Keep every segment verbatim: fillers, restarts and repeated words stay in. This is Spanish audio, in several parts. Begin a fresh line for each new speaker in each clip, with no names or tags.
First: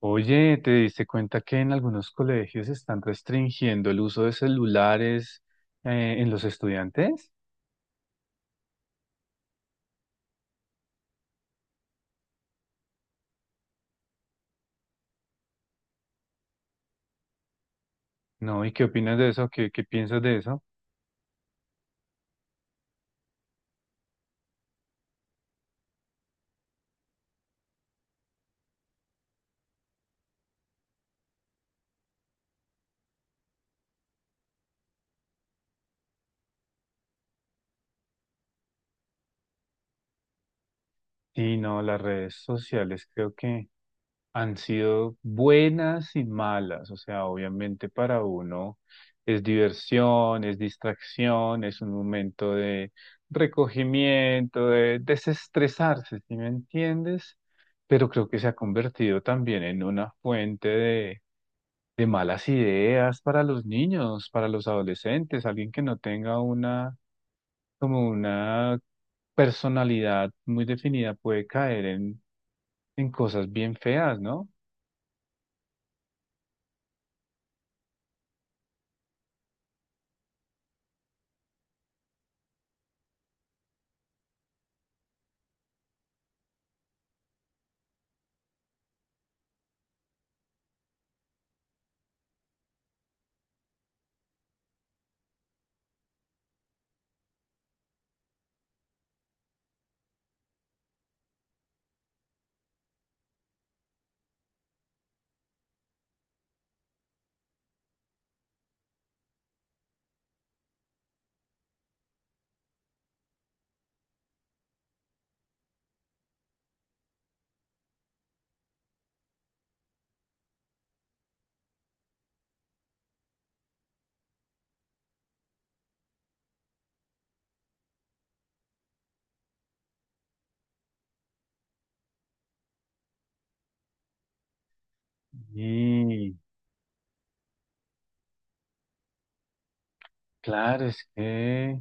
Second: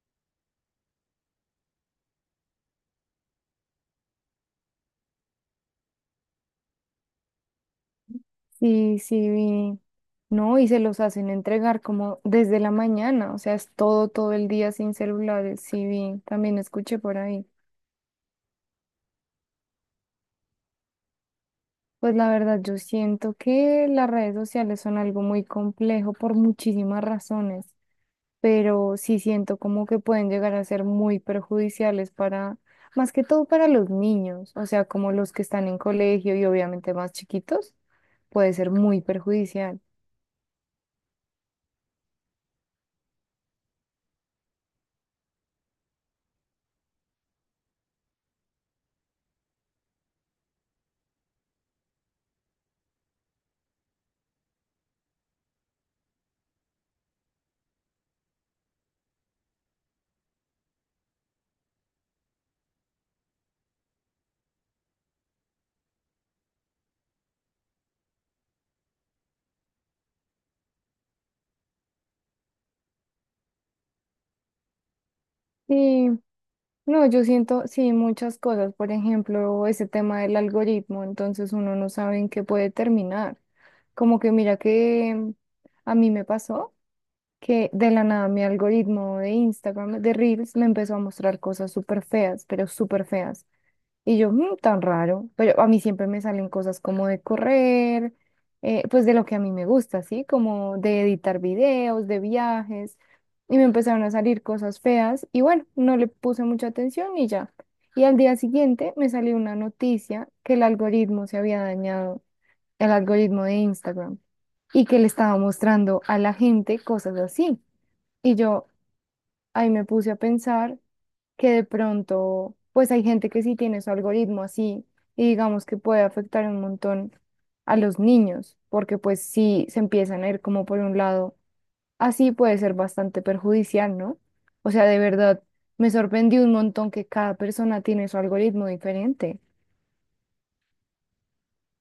Oye, ¿te diste cuenta que en algunos colegios están restringiendo el uso de celulares eh, en los estudiantes?
Sí, sí, vi. No, y se los hacen entregar como desde la mañana, o sea, es todo, todo el día sin celulares, sí, vi, también escuché por ahí.
No, ¿y qué opinas de eso? ¿Qué, qué piensas de eso?
Pues la verdad, yo siento que las redes sociales son algo muy complejo por muchísimas razones, pero sí siento como que pueden llegar a ser muy perjudiciales para, más que todo para los niños, o sea, como los que están en colegio y obviamente más chiquitos, puede ser muy perjudicial.
Sí, no, las redes sociales creo que han sido buenas y malas. O sea, obviamente para uno es diversión, es distracción, es un momento de recogimiento, de desestresarse, ¿sí me entiendes? Pero creo que se ha convertido también en una fuente de de malas ideas para los niños, para los adolescentes, alguien que no tenga una, como una personalidad muy definida puede caer en, en cosas bien feas, ¿no?
Sí, no, yo siento, sí, muchas cosas. Por ejemplo, ese tema del algoritmo, entonces uno no sabe en qué puede terminar. Como que mira que a mí me pasó que de la nada mi algoritmo de Instagram, de Reels, me empezó a mostrar cosas súper feas, pero súper feas. Y yo, "Mm, tan raro, pero a mí siempre me salen cosas como de correr, eh, pues de lo que a mí me gusta, ¿sí? Como de editar videos, de viajes, y me empezaron a salir cosas feas y bueno, no le puse mucha atención y ya. Y al día siguiente me salió una noticia que el algoritmo se había dañado, el algoritmo de Instagram, y que le estaba mostrando a la gente cosas así. Y yo ahí me puse a pensar que de pronto, pues hay gente que sí tiene su algoritmo así y digamos que puede afectar un montón a los niños, porque pues si se empiezan a ir como por un lado, así puede ser bastante perjudicial, ¿no? O sea, de verdad, me
Y
sorprendió un montón que cada persona tiene su algoritmo diferente.
claro, es que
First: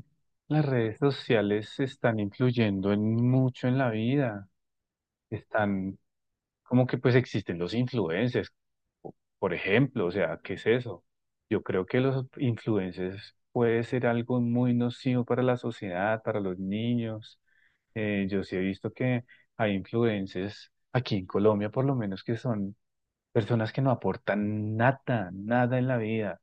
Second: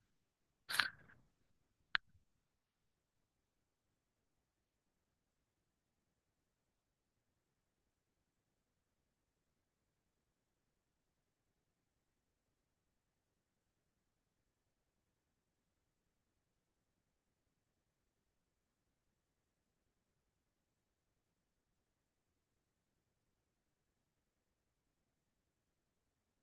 las redes sociales están influyendo en mucho en la vida, están como que pues existen los influencers, po- por ejemplo, o sea, ¿qué es eso? Yo creo que los influencers puede ser algo muy nocivo para la sociedad, para los niños. Eh, yo sí he visto que hay influencers aquí en Colombia, por lo menos, que son personas que no aportan nada, nada en la vida.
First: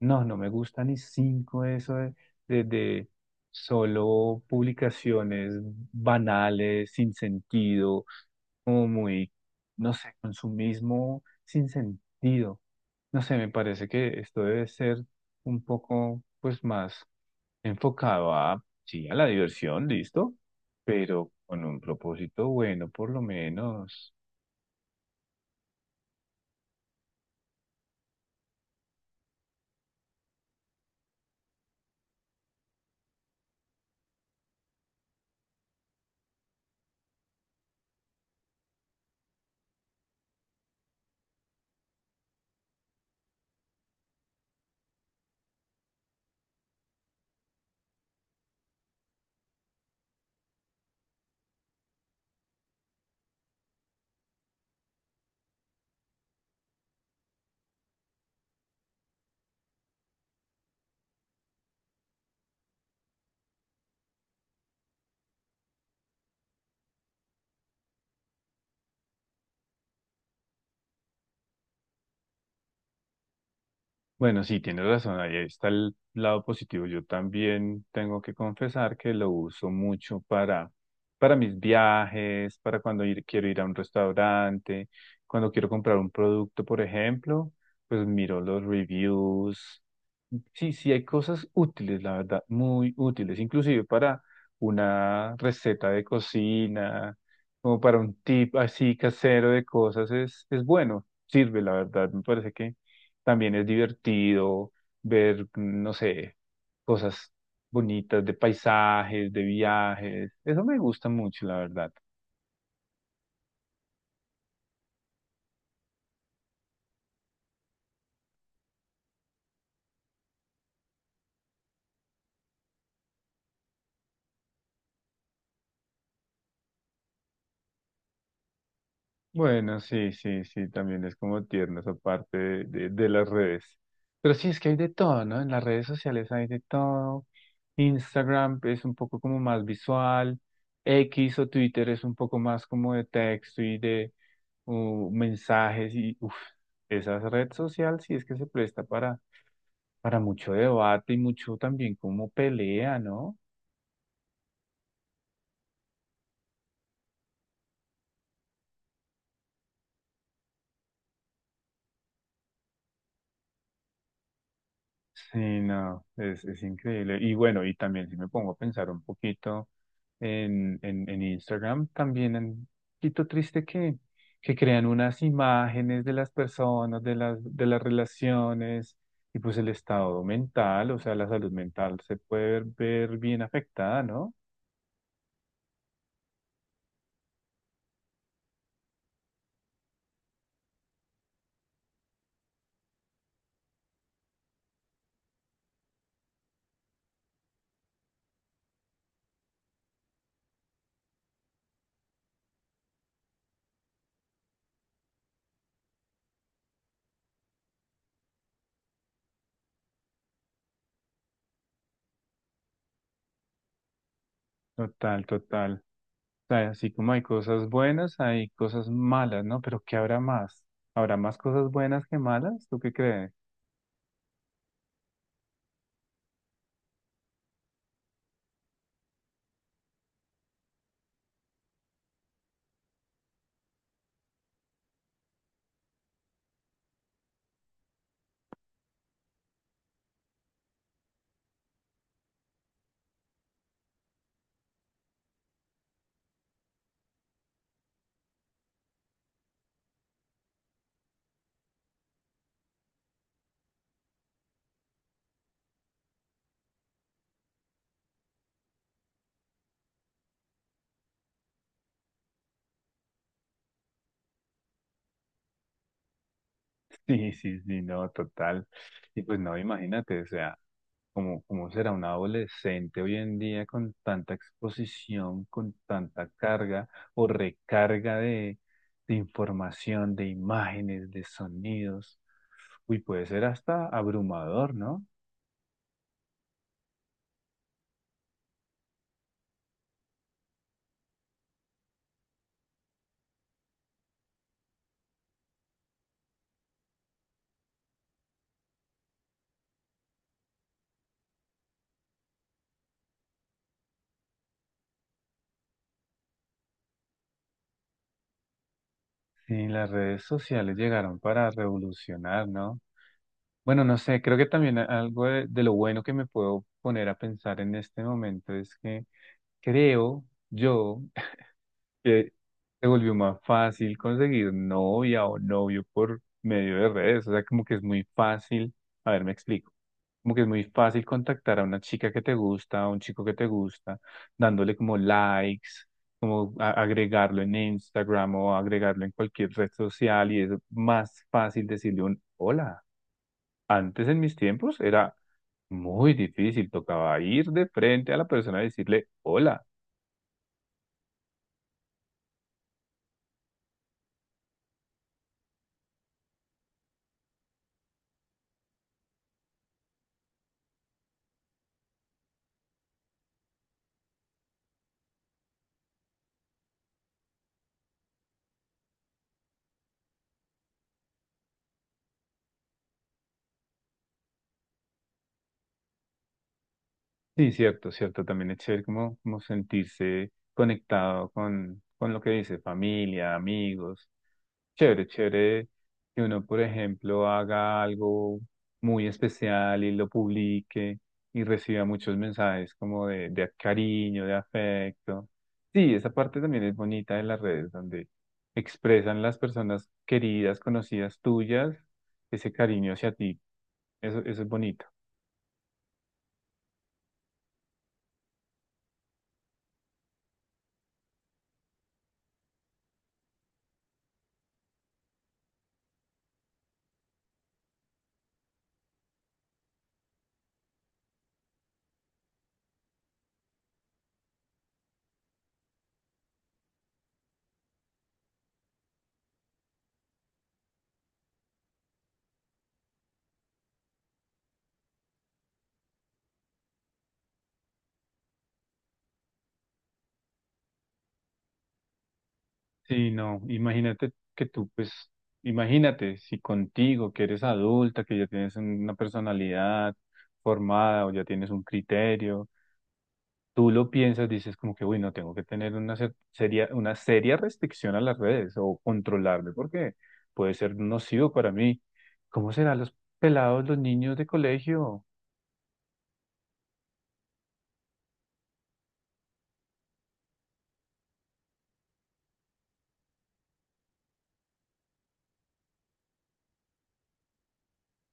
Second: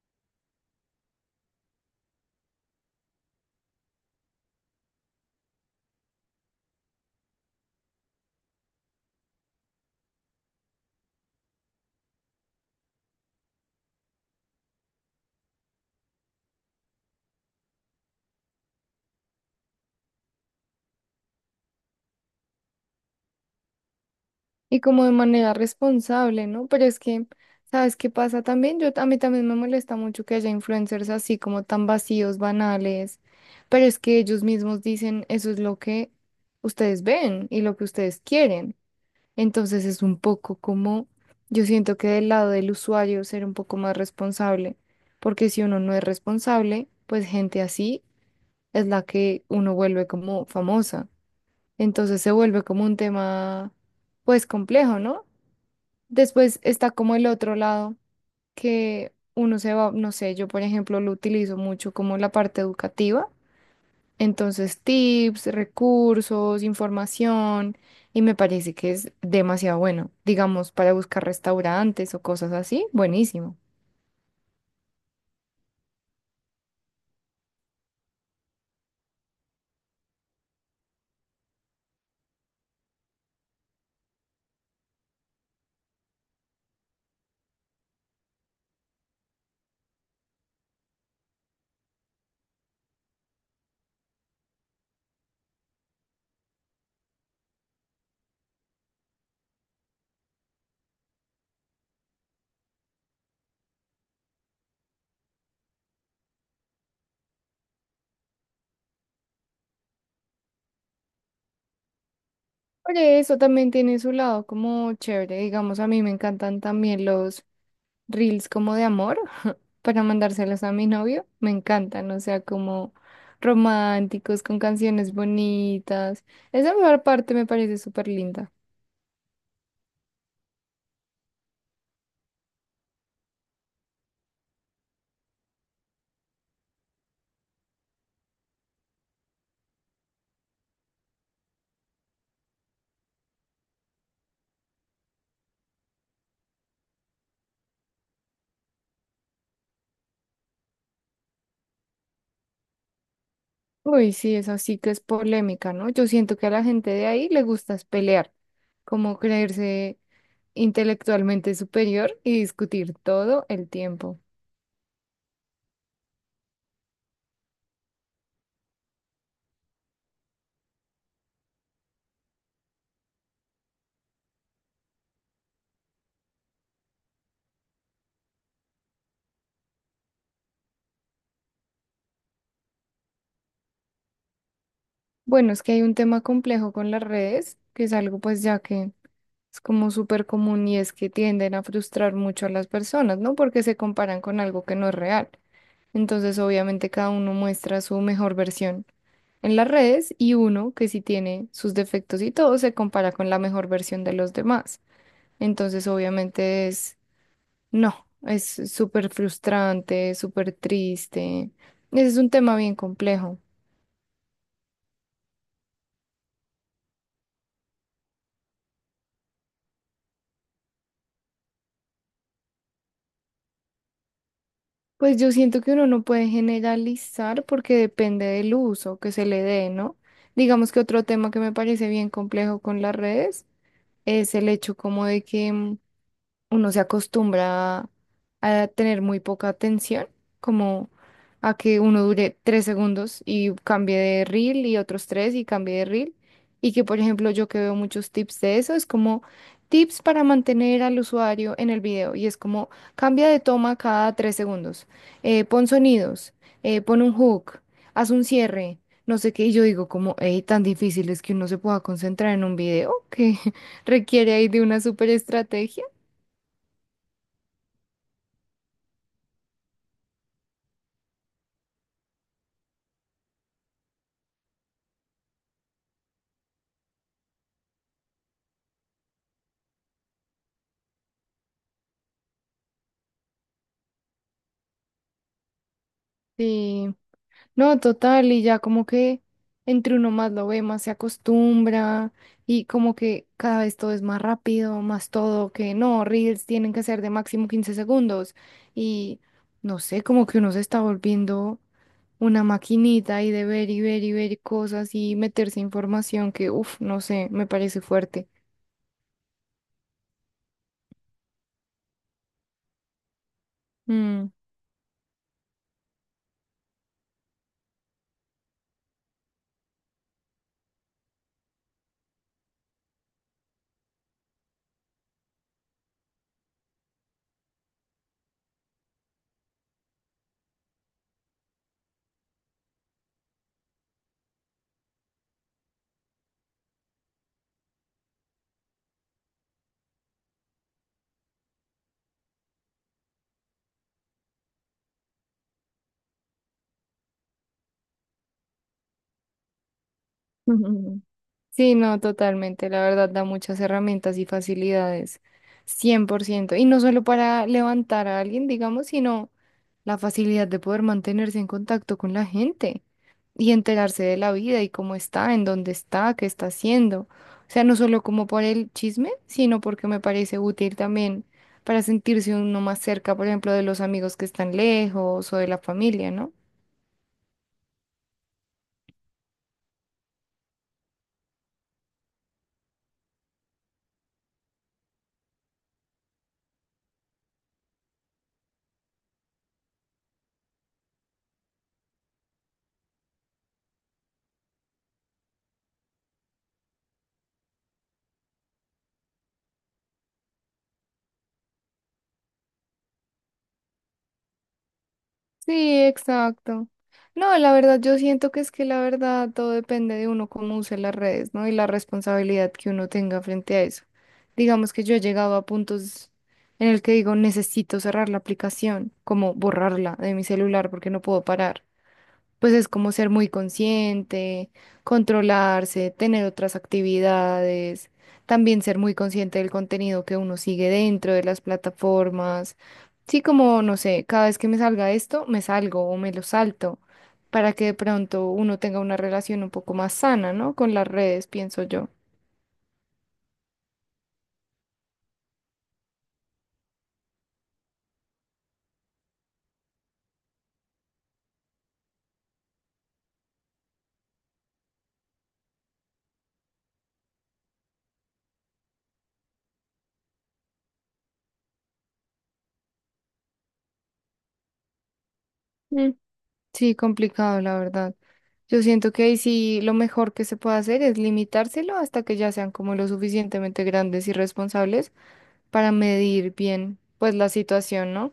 No, no me gusta ni cinco eso de, de, de solo publicaciones banales, sin sentido como muy, no sé, consumismo sin sentido. No sé, me parece que esto debe ser un poco, pues, más enfocado a, sí, a la diversión, listo, pero con un propósito bueno, por lo menos.
Y como de manera responsable, ¿no? Pero es que, ¿sabes qué pasa también? Yo, a mí también me molesta mucho que haya influencers así como tan vacíos, banales, pero es que ellos mismos dicen, eso es lo que ustedes ven y lo que ustedes quieren. Entonces es un poco como, yo siento que del lado del usuario ser un poco más responsable, porque si uno no es responsable, pues gente así es la que uno vuelve como famosa. Entonces se vuelve como un tema, pues complejo, ¿no? Después está como el otro lado, que uno se va, no sé, yo por ejemplo lo utilizo mucho como la parte educativa, entonces tips, recursos, información, y me parece que es demasiado bueno, digamos, para buscar restaurantes o cosas así, buenísimo.
Bueno, sí, tienes razón, ahí está el lado positivo. Yo también tengo que confesar que lo uso mucho para, para mis viajes, para cuando ir- quiero ir a un restaurante, cuando quiero comprar un producto, por ejemplo, pues miro los reviews. Sí, sí, hay cosas útiles, la verdad, muy útiles, inclusive para una receta de cocina, como para un tip así casero de cosas, es, es bueno, sirve, la verdad, me parece que también es divertido ver, no sé, cosas bonitas de paisajes, de viajes. Eso me gusta mucho, la verdad.
Por eso también tiene su lado como chévere, digamos, a mí me encantan también los reels como de amor, para mandárselos a mi novio, me encantan, o sea, como románticos, con canciones bonitas. Esa mejor parte me parece súper linda.
Bueno, sí, sí, sí, también es como tierno esa parte de, de- de las redes. Pero sí, es que hay de todo, ¿no? En las redes sociales hay de todo. Instagram es un poco como más visual. X o Twitter es un poco más como de texto y de uh, mensajes y uf, esa red social sí es que se presta para para mucho debate y mucho también como pelea, ¿no?
Uy, sí, esa sí que es polémica, ¿no? Yo siento que a la gente de ahí le gusta es pelear, como creerse intelectualmente superior y discutir todo el tiempo.
Sí, no, es, es increíble. Y bueno, y también si me pongo a pensar un poquito en, en, en Instagram, también en- un poquito triste que, que crean unas imágenes de las personas, de las, de las relaciones y pues el estado mental, o sea, la salud mental se puede ver, ver bien afectada, ¿no?
Bueno, es que hay un tema complejo con las redes, que es algo pues ya que es como súper común y es que tienden a frustrar mucho a las personas, ¿no? Porque se comparan con algo que no es real. Entonces, obviamente, cada uno muestra su mejor versión en las redes y uno que sí tiene sus defectos y todo se compara con la mejor versión de los demás. Entonces, obviamente, es, no, es súper frustrante, súper triste. Ese es un tema bien complejo.
Total, total. Sea, así como hay cosas buenas, hay cosas malas, ¿no? Pero ¿qué habrá más? ¿Habrá más cosas buenas que malas? ¿Tú qué crees?
Pues yo siento que uno no puede generalizar porque depende del uso que se le dé, ¿no? Digamos que otro tema que me parece bien complejo con las redes es el hecho como de que mm, uno se acostumbra a tener muy poca atención, como a que uno dure tres segundos y cambie de reel y otros tres y cambie de reel. Y que, por ejemplo, yo que veo muchos tips de eso, es como tips para mantener al usuario en el video. Y es como cambia de toma cada tres segundos, eh, pon sonidos, eh, pon un hook, haz un cierre. No sé qué, y yo digo como, hey, tan difícil es que uno se pueda concentrar en un video que requiere ahí de una super estrategia.
Sí, sí, sí, no, total. Y pues no, imagínate, o sea, ¿cómo, cómo será un adolescente hoy en día con tanta exposición, con tanta carga o recarga de, de información, de imágenes, de sonidos? Uy, puede ser hasta abrumador, ¿no?
Sí, no, total, y ya como que entre uno más lo ve, más se acostumbra y como que cada vez todo es más rápido, más todo, que no, reels tienen que ser de máximo quince segundos y no sé, como que uno se está volviendo una maquinita y de ver y ver y ver cosas y meterse información que, uff, no sé, me parece fuerte.
Sí, las redes sociales llegaron para revolucionar, ¿no? Bueno, no sé,
Mm.
creo que también a- algo de, de lo bueno que me puedo poner a pensar en este momento es que creo yo que se volvió más fácil conseguir novia o novio por medio de redes, o sea, como que es muy fácil, a ver, me explico, como que es muy fácil contactar a una chica que te gusta, a un chico que te gusta, dándole como likes, como a- agregarlo en Instagram o agregarlo en cualquier red social y es más fácil decirle un hola. Antes en mis tiempos era muy difícil, tocaba ir de frente a la persona y decirle hola.
Ujú. Sí, no, totalmente. La verdad da muchas herramientas y facilidades. Cien por ciento. Y no solo para levantar a alguien, digamos, sino la facilidad de poder mantenerse en contacto con la gente y enterarse de la vida y cómo está, en dónde está, qué está haciendo. O sea, no solo como por el chisme, sino porque me parece útil también para sentirse uno más cerca, por ejemplo, de los amigos que están lejos o de la familia, ¿no?
Sí, cierto, cierto, también es chévere como, como sentirse conectado con, con lo que dice, familia, amigos. Chévere, chévere que uno, por ejemplo, haga algo muy especial y lo publique y reciba muchos mensajes como de, de cariño, de afecto. Sí, esa parte también es bonita de las redes, donde expresan las personas queridas, conocidas tuyas, ese cariño hacia ti. Eso, eso es bonito.
Sí, exacto. No, la verdad, yo siento que es que la verdad todo depende de uno cómo use las redes, ¿no? Y la responsabilidad que uno tenga frente a eso. Digamos que yo he llegado a puntos en el que digo, necesito cerrar la aplicación, como borrarla de mi celular porque no puedo parar. Pues es como ser muy consciente, controlarse, tener otras actividades, también ser muy consciente del contenido que uno sigue dentro de las plataformas. Sí, como, no sé, cada vez que me salga esto, me salgo o me lo salto, para que de pronto uno tenga una relación un poco más sana, ¿no? Con las redes, pienso yo.
Sí, no, imagínate que tú, pues, imagínate si contigo, que eres adulta, que ya tienes una personalidad formada o ya tienes un criterio, tú lo piensas, dices como que, uy, no, tengo que tener una cer- seria, una seria restricción a las redes o controlarme porque puede ser nocivo para mí. ¿Cómo serán los pelados, los niños de colegio?
Mm, sí, complicado, la verdad. Yo siento que ahí sí lo mejor que se puede hacer es limitárselo hasta que ya sean como lo suficientemente grandes y responsables para medir bien, pues, la situación, ¿no?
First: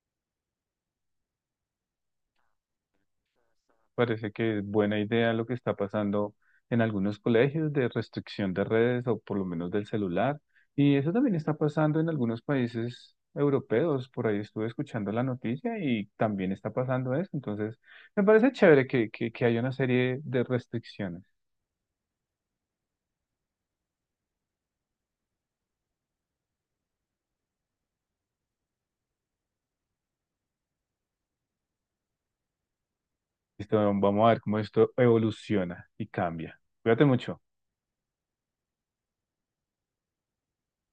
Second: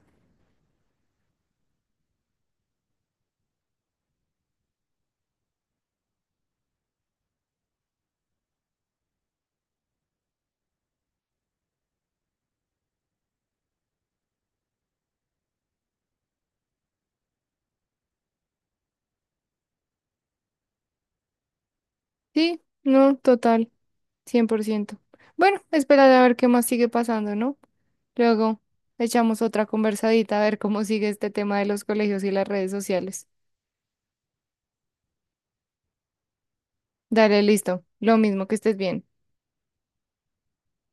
Parece que es buena idea lo que está pasando en algunos colegios de restricción de redes o por lo menos del celular. Y eso también está pasando en algunos países europeos. Por ahí estuve escuchando la noticia y también está pasando eso. Entonces, me parece chévere que, que, que haya una serie de restricciones.
Sí, no, total, cien por ciento. Bueno, esperar a ver qué más sigue pasando, ¿no? Luego echamos otra conversadita a ver cómo sigue este tema de los colegios y las redes sociales.
Listo, vamos a ver cómo esto evoluciona y cambia. Cuídate
Dale,
mucho.
listo. Lo mismo que estés bien.